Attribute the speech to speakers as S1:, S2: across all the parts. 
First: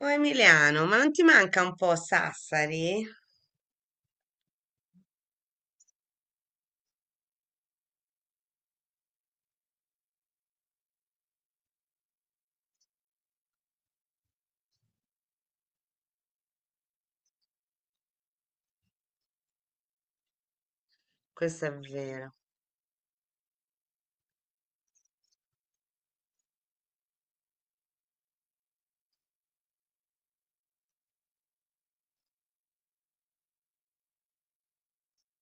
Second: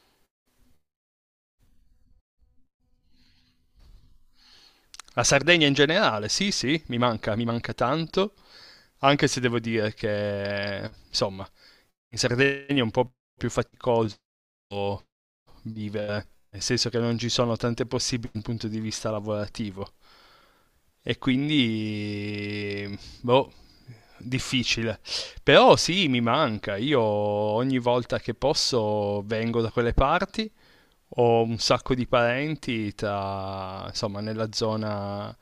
S1: Oh Emiliano, ma non ti manca un po' Sassari?
S2: La Sardegna in generale, sì, sì, mi manca tanto, anche se devo dire che, insomma, in Sardegna è un po' più faticoso vivere, nel senso che non ci sono tante possibili dal punto di vista lavorativo e
S1: Questo è vero.
S2: quindi, boh, difficile. Però sì, mi manca, io ogni volta che posso vengo da quelle parti ho un sacco di parenti tra, insomma,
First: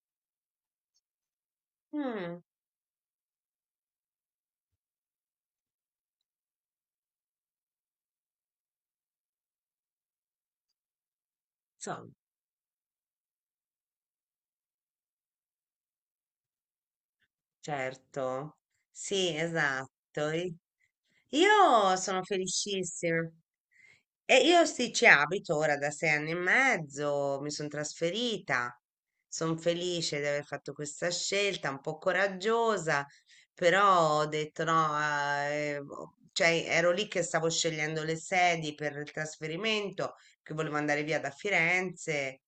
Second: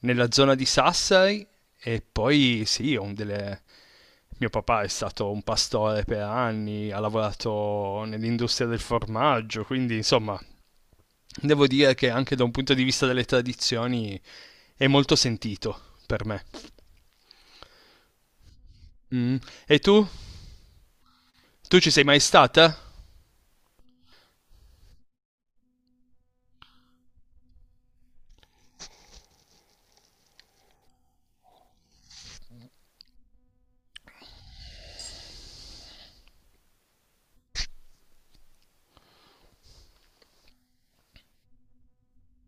S2: nella zona di Sassari e
S1: Mm,
S2: poi sì, ho delle... Mio papà è stato un pastore per anni, ha lavorato nell'industria del formaggio, quindi insomma, devo dire che
S1: insomma,
S2: anche da un punto di vista delle tradizioni è molto sentito per me.
S1: certo. Sì,
S2: Mm. E tu?
S1: esatto. I-
S2: Tu ci
S1: Io
S2: sei mai
S1: sono
S2: stata?
S1: felicissima. Io sì, ci abito ora da 6 anni e mezzo, mi sono trasferita. Sono felice di aver fatto questa scelta, un po' coraggiosa, però ho detto no, cioè ero lì che stavo scegliendo le sedi per il trasferimento, che volevo andare via da Firenze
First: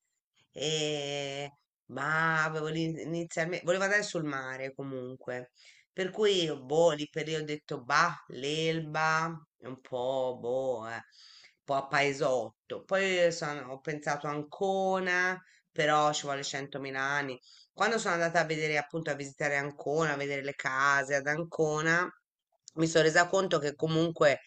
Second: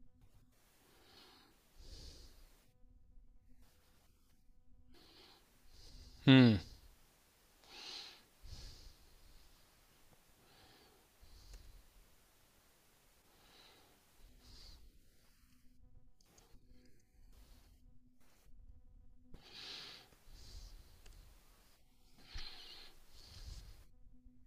S1: e- ma inizialmente, volevo andare sul mare comunque, per cui
S2: Mm.
S1: boh, lì per lì ho detto bah, l'Elba, è un po' un po' a paesotto. Ho pensato a Ancona, però ci vuole 100.000 anni. Quando sono andata a vedere, appunto, a visitare Ancona, a vedere le case ad Ancona, mi sono resa conto che comunque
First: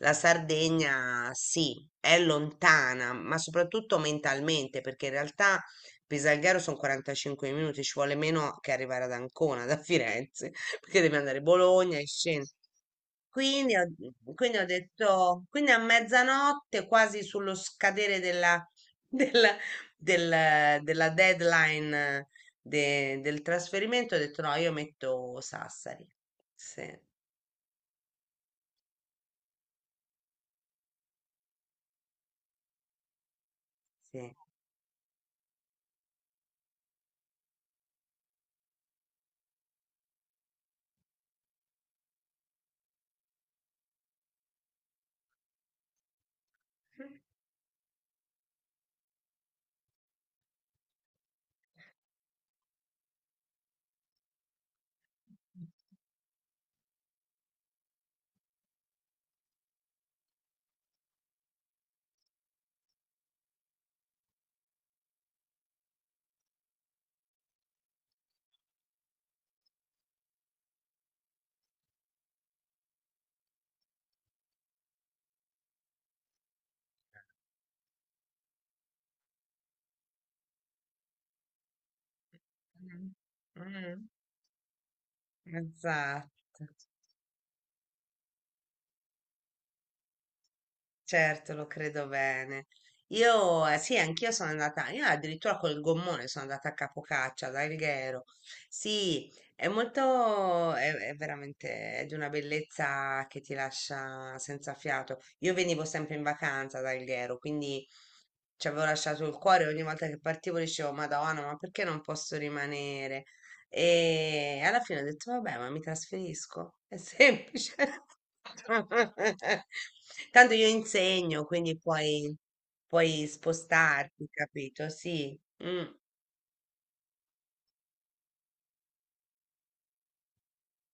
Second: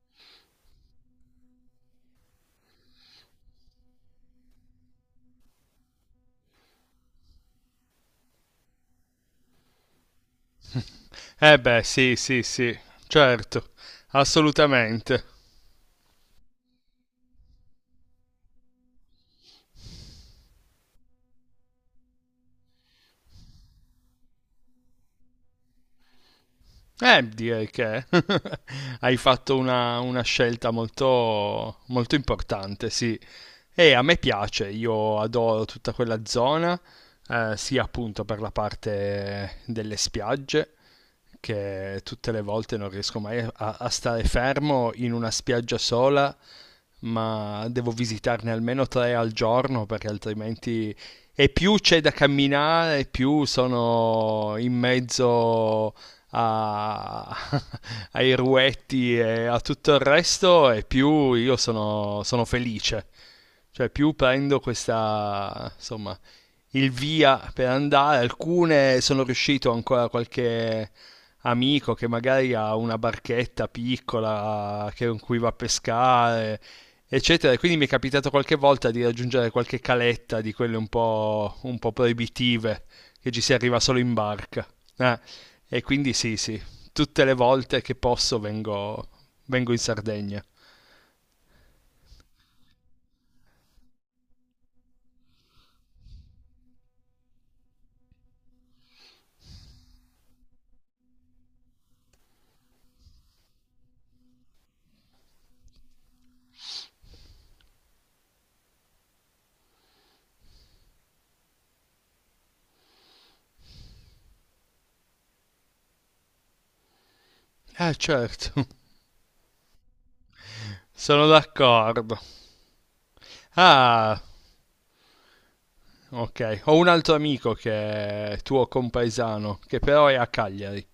S1: la Sardegna sì, è lontana, ma soprattutto mentalmente, perché in realtà Pisalghero sono 45 minuti, ci vuole meno che arrivare ad Ancona da Firenze, perché devi andare a
S2: Eh beh,
S1: Bologna e
S2: sì, sì,
S1: scendere.
S2: sì, certo,
S1: Quindi ho, quindi ho
S2: assolutamente.
S1: detto, quindi a mezzanotte, quasi sullo scadere della, della, della deadline del trasferimento, ho detto no, io metto Sassari. Sì,
S2: Direi che hai fatto una scelta molto, molto importante, sì. E a me
S1: sì.
S2: piace, io adoro tutta quella zona, sia appunto per la parte delle spiagge, che tutte le volte non riesco mai a, a stare fermo in una spiaggia sola, ma devo visitarne almeno tre al giorno perché altrimenti... E più c'è da camminare, più sono in mezzo a- ai ruetti e a tutto il resto e più io sono, sono felice. Cioè più prendo questa, insomma, il via per andare. Alcune sono riuscito ancora qualche amico che magari ha una barchetta piccola che- con cui va a pescare, eccetera. E quindi mi è capitato qualche volta di raggiungere qualche caletta di quelle un po' proibitive,
S1: Mm.
S2: che ci si arriva solo
S1: Mm.
S2: in barca. Eh, e quindi sì, sì,
S1: Esatto,
S2: tutte le volte che posso vengo, vengo in Sardegna.
S1: certo, lo credo bene. Io, sì, anch'io sono andata, io addirittura col gommone sono andata a Capocaccia, ad Alghero. Sì, è veramente è di una bellezza che ti lascia senza fiato. Io venivo sempre in vacanza ad Alghero, quindi ci avevo lasciato il cuore, ogni volta che partivo dicevo, Madonna, ma perché non posso rimanere? E alla fine ho detto, vabbè, ma mi trasferisco, è semplice.
S2: Ah, certo,
S1: Tanto io
S2: sono
S1: insegno,
S2: d'accordo.
S1: puoi
S2: Ah,
S1: spostarti, capito? Sì. Mm.
S2: ok, ho un altro amico che è tuo compaesano, che però è a Cagliari.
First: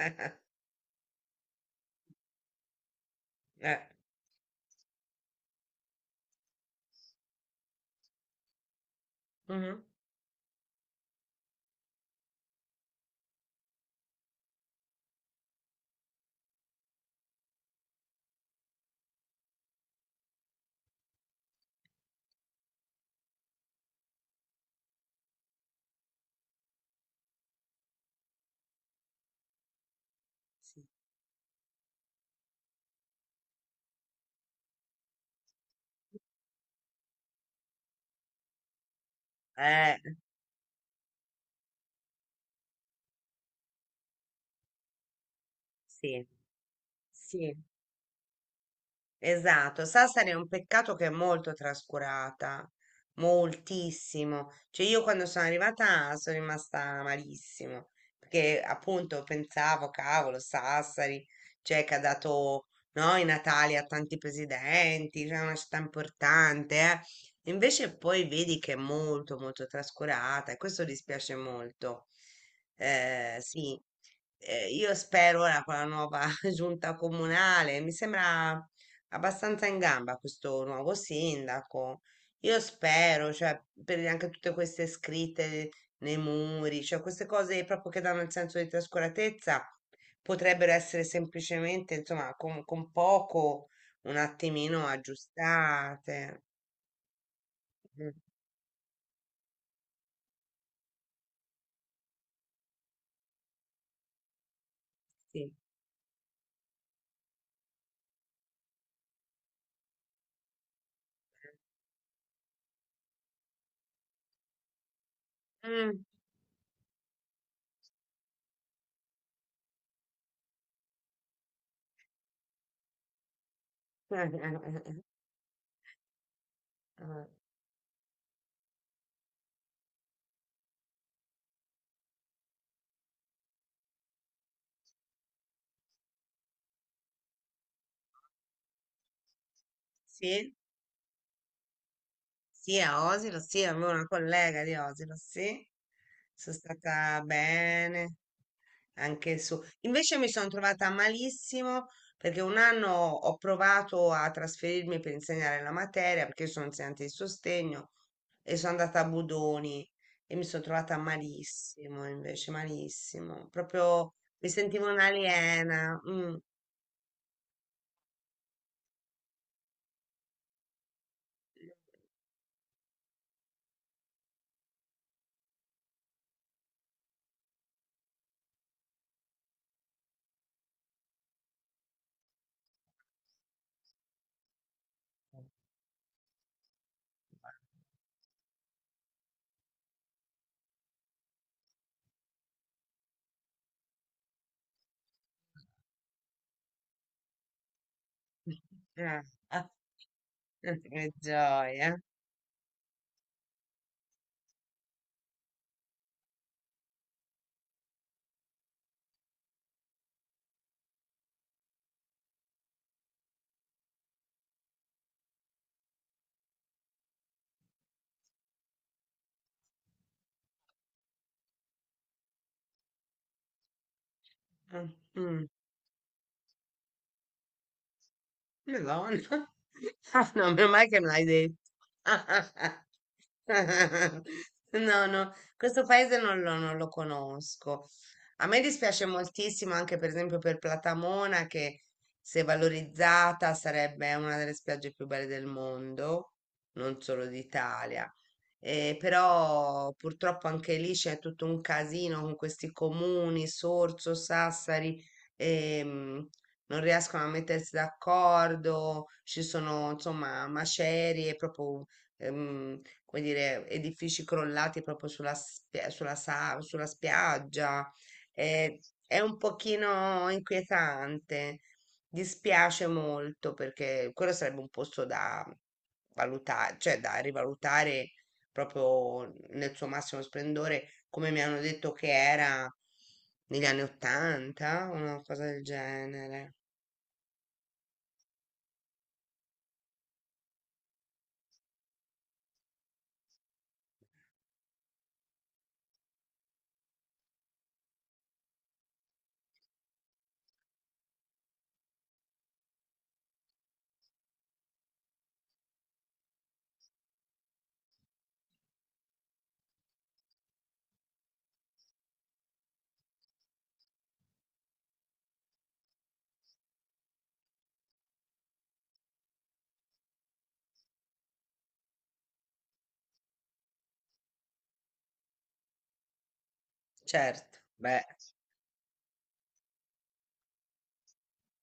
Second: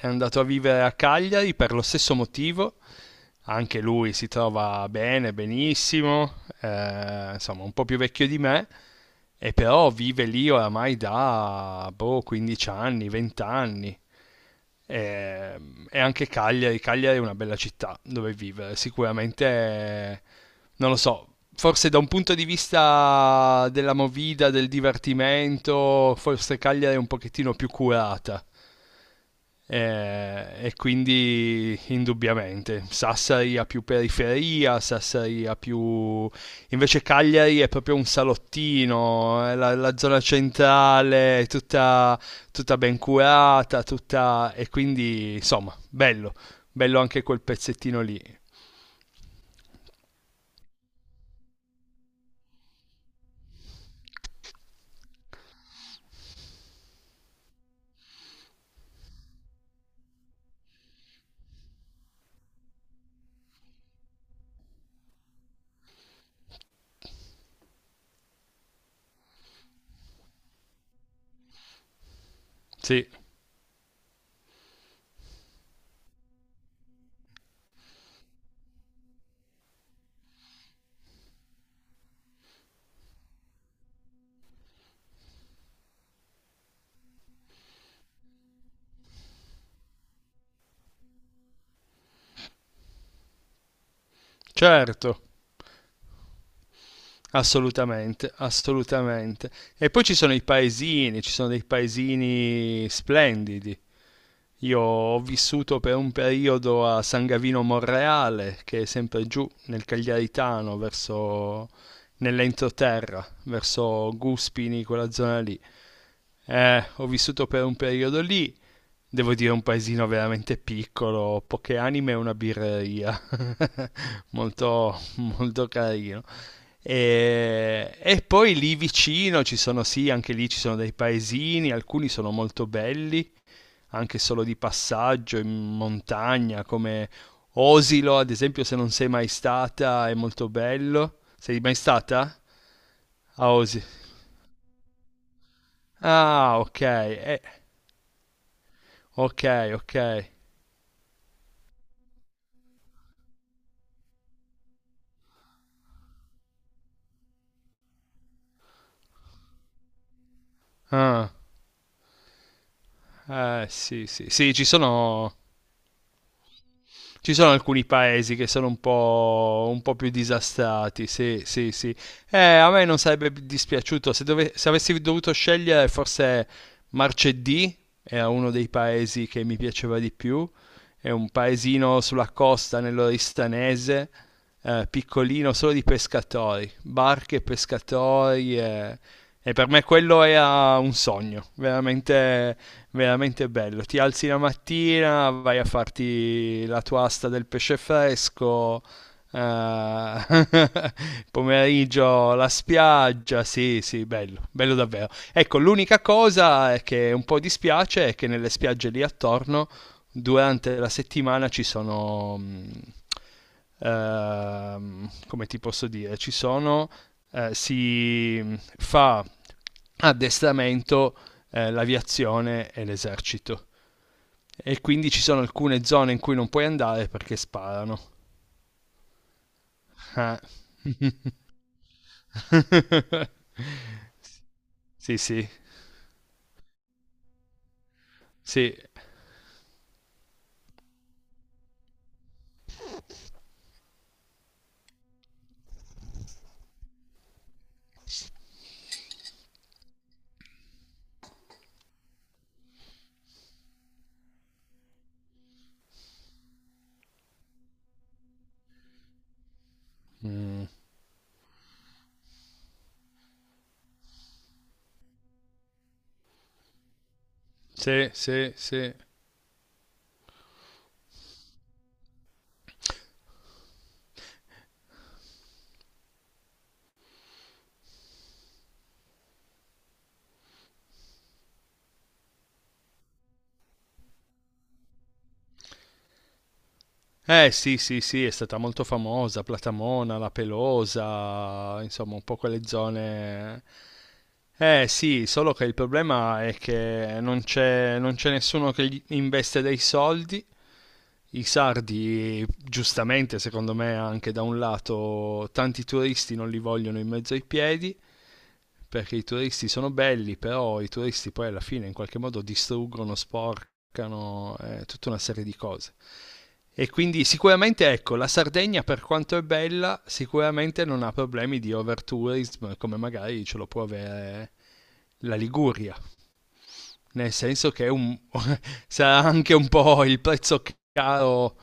S2: È andato a vivere a Cagliari per lo stesso motivo anche
S1: Eh.
S2: lui si trova bene, benissimo, insomma un po' più vecchio di me, e
S1: Mhm.
S2: però vive lì oramai da boh, 15 anni, 20 anni. E, e anche Cagliari, Cagliari è una bella città dove vivere, sicuramente, non lo so, forse da un punto di vista della movida, del divertimento, forse Cagliari è un pochettino più curata e
S1: Sì.
S2: quindi indubbiamente Sassari ha più periferia, Sassari ha più... invece Cagliari è proprio un salottino, la
S1: Eh,
S2: zona centrale è tutta, tutta ben curata, tutta... E quindi insomma,
S1: sì,
S2: bello, bello anche quel
S1: sì.
S2: pezzettino lì.
S1: Esatto, Sassari è un peccato che è molto trascurata, moltissimo. Cioè io quando sono arrivata sono rimasta malissimo, perché appunto pensavo, cavolo, Sassari, cioè che ha dato no, i Natali a tanti presidenti, cioè è una città importante, eh. Invece poi vedi che è molto molto trascurata e questo dispiace molto.
S2: Sì,
S1: Sì. Io spero ora con la nuova giunta comunale, mi sembra abbastanza in gamba questo nuovo sindaco. Io spero, cioè, per anche tutte queste scritte nei muri, cioè queste cose proprio che danno il senso di trascuratezza, potrebbero essere semplicemente, insomma, con poco, un attimino
S2: certo.
S1: aggiustate. Mm.
S2: Assolutamente, assolutamente. E poi ci sono i paesini, ci sono dei paesini splendidi. Io ho
S1: Sì.
S2: vissuto per un periodo a San Gavino Monreale, che è sempre giù nel Cagliaritano, verso nell'entroterra, verso Guspini, quella zona lì.
S1: Mm.
S2: Ho vissuto per un periodo lì, devo dire un paesino veramente piccolo, poche anime e una birreria, molto, molto carino. E poi lì vicino ci sono, sì, anche lì ci sono dei paesini, alcuni sono molto belli, anche solo di passaggio in montagna, come Osilo, ad esempio, se non sei mai stata, è molto
S1: Sì,
S2: bello. Sei mai stata
S1: sì, a Osilo,
S2: a
S1: sì,
S2: Osilo?
S1: avevo una collega di Osilo, sì. Sono
S2: Ah, ok,
S1: stata bene. Anche il
S2: ok,
S1: suo.
S2: ok.
S1: Invece mi sono trovata malissimo perché un anno ho provato a trasferirmi per insegnare la materia, perché io sono insegnante di sostegno e sono andata a Budoni e mi sono trovata
S2: Ah,
S1: malissimo, invece malissimo,
S2: sì,
S1: proprio
S2: sì,
S1: mi
S2: sì, ci
S1: sentivo
S2: sono
S1: un'aliena. Mm.
S2: ci sono alcuni paesi che sono un po' più disastrati, sì, sì, sì. A me non sarebbe dispiaciuto se, dove- se avessi dovuto scegliere forse Marcedì era uno dei paesi che mi piaceva di più, è un paesino sulla costa nell'Oristanese, piccolino, solo di pescatori, barche e pescatori, e per me quello era un sogno, veramente veramente bello. Ti alzi la mattina, vai a farti la tua asta del pesce fresco.
S1: Ah, ah,
S2: Eh,
S1: che gioia.
S2: pomeriggio la spiaggia, sì, sì, bello, bello davvero. Ecco, l'unica cosa è che un po' dispiace è che nelle spiagge lì attorno durante la settimana ci sono come ti posso dire, ci sono si fa addestramento l'aviazione e l'esercito. E
S1: Mm,
S2: quindi ci sono
S1: mm.
S2: alcune zone in cui non puoi andare perché sparano.
S1: Madonna. Ah,
S2: Ah.
S1: no, meno male che me l'hai detto. No,
S2: Sì,
S1: no,
S2: sì,
S1: questo paese non lo conosco. A me
S2: sì,
S1: dispiace moltissimo anche per esempio per Platamona che se valorizzata sarebbe una delle spiagge più belle del mondo, non solo d'Italia. Però purtroppo anche lì c'è tutto un casino con questi comuni, Sorso, Sassari, ehm, non riescono a mettersi d'accordo, ci sono insomma macerie, proprio come dire, edifici crollati proprio sulla spiaggia.
S2: sì, sì,
S1: Eh,
S2: sì.
S1: è un pochino inquietante, dispiace molto perché quello sarebbe un posto da valutare, cioè da rivalutare proprio nel suo massimo splendore, come mi hanno detto che era negli anni Ottanta, una cosa del genere.
S2: Eh sì, sì, sì, è stata molto famosa, Platamona, La Pelosa, insomma un po' quelle zone... Eh sì, solo che il problema è che non c'è nessuno che gli investe dei soldi i sardi, giustamente secondo me anche da un lato, tanti turisti non li vogliono in mezzo ai piedi, perché i turisti sono belli, però i turisti poi alla fine in qualche modo distruggono, sporcano, tutta una serie di cose. E quindi sicuramente ecco, la Sardegna per quanto è bella, sicuramente non ha problemi di overtourism come magari ce lo può avere la Liguria nel
S1: Certo,
S2: senso che è
S1: beh,
S2: un- sarà anche un po' il prezzo caro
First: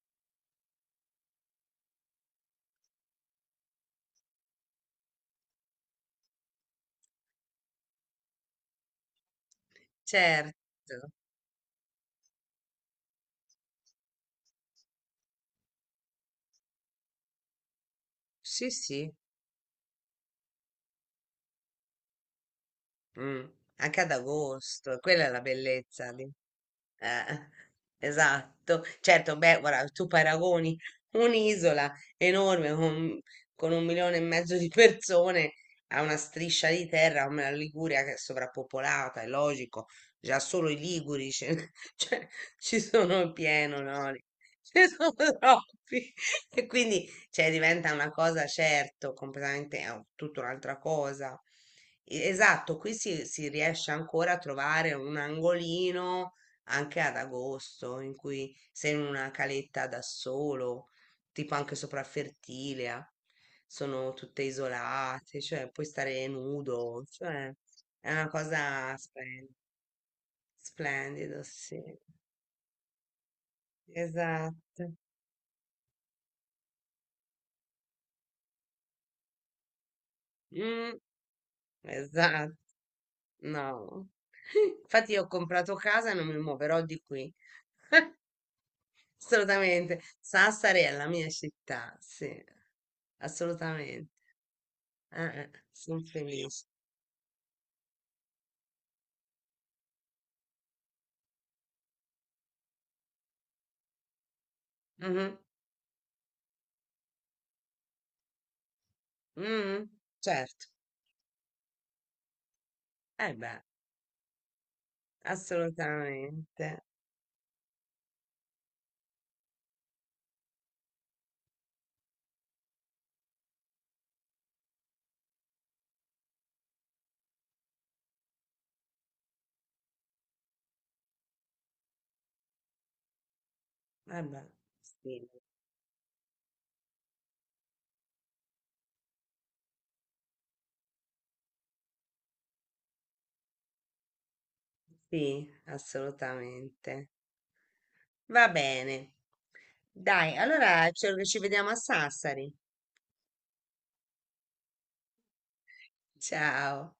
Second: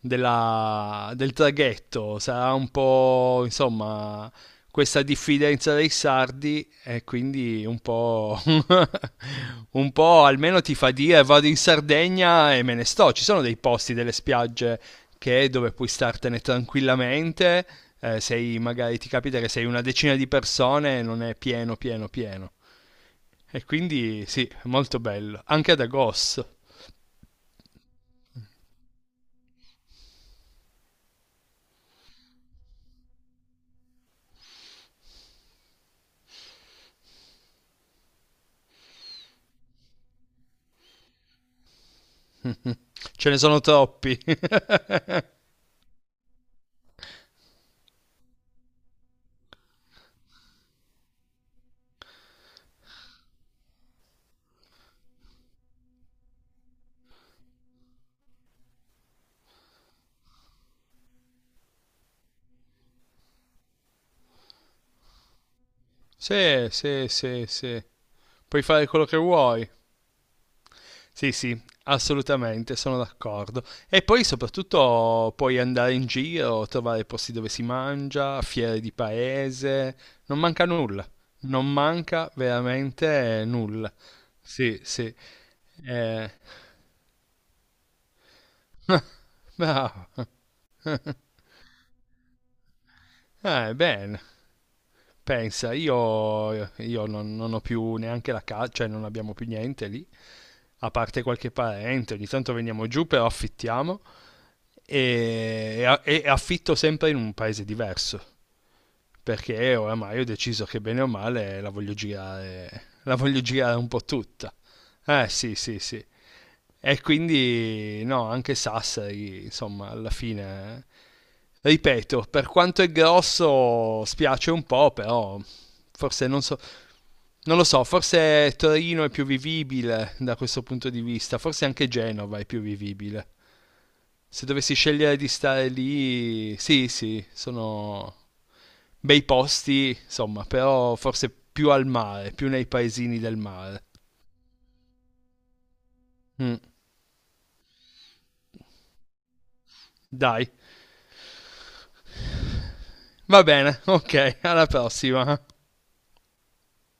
S2: del traghetto, sarà un po' insomma questa diffidenza dei sardi e quindi un po', un po'
S1: certo.
S2: almeno ti fa dire vado in Sardegna e me ne sto, ci sono dei posti, delle spiagge che è dove puoi startene tranquillamente. Eh, sei
S1: Sì,
S2: magari ti
S1: sì.
S2: capita che sei una decina di persone e non è pieno, pieno, pieno.
S1: Mm.
S2: E
S1: Anche ad
S2: quindi sì, è
S1: agosto,
S2: molto
S1: quella è la
S2: bello. Anche ad
S1: bellezza di...
S2: agosto.
S1: Eh, esatto, certo, beh, guarda, tu paragoni un'isola enorme con un milione e mezzo di persone a una striscia di terra come la Liguria che è sovrappopolata, è logico, già solo i liguri, ce- cioè, ci
S2: Ce
S1: sono
S2: ne sono
S1: pieno, no?
S2: troppi.
S1: Ce ne sono troppi e quindi cioè, diventa una cosa, certo, completamente tutta un'altra cosa. Esatto, qui si riesce ancora a trovare un angolino anche ad agosto, in cui sei in una caletta da solo, tipo anche sopra Fertilia, sono tutte isolate, cioè puoi stare
S2: Sì,
S1: nudo,
S2: sì, sì,
S1: cioè
S2: sì.
S1: è una
S2: Puoi fare
S1: cosa
S2: quello che vuoi. Sì,
S1: splendida,
S2: sì,
S1: sì,
S2: assolutamente, sono d'accordo. E poi
S1: esatto.
S2: soprattutto puoi andare in giro, trovare posti dove si mangia, fiere di paese, non manca
S1: Mm,
S2: nulla, non manca
S1: esatto,
S2: veramente nulla.
S1: no.
S2: Sì,
S1: Infatti
S2: sì.
S1: io ho comprato casa e non
S2: Eh,
S1: mi muoverò di qui, assolutamente.
S2: bravo.
S1: Sassari è la mia città, sì, assolutamente.
S2: Bene, pensa,
S1: Sono felice.
S2: io, io non ho più neanche la casa, cioè non abbiamo più niente lì, a parte qualche parente, ogni tanto veniamo giù, però affittiamo
S1: Mhm.
S2: e affitto sempre in un paese diverso. Perché
S1: Mm,
S2: oramai ho deciso
S1: certo,
S2: che bene o male la
S1: eh
S2: voglio
S1: beh,
S2: girare un po' tutta. Eh sì, sì, sì.
S1: assolutamente.
S2: E quindi no, anche Sassari, insomma, alla fine, ripeto, per quanto è grosso spiace un po', però forse non so, non lo so, forse Torino è più vivibile da questo punto di vista, forse anche Genova è più vivibile.
S1: Eh
S2: Se
S1: beh,
S2: dovessi scegliere
S1: sì,
S2: di stare lì, sì, sì, sono bei posti, insomma, però forse più al mare, più nei paesini del mare.
S1: sì,
S2: Mm,
S1: assolutamente. Va bene. Dai,
S2: dai,
S1: allora ci vediamo a Sassari.
S2: va bene, ok, alla prossima.
S1: Ciao.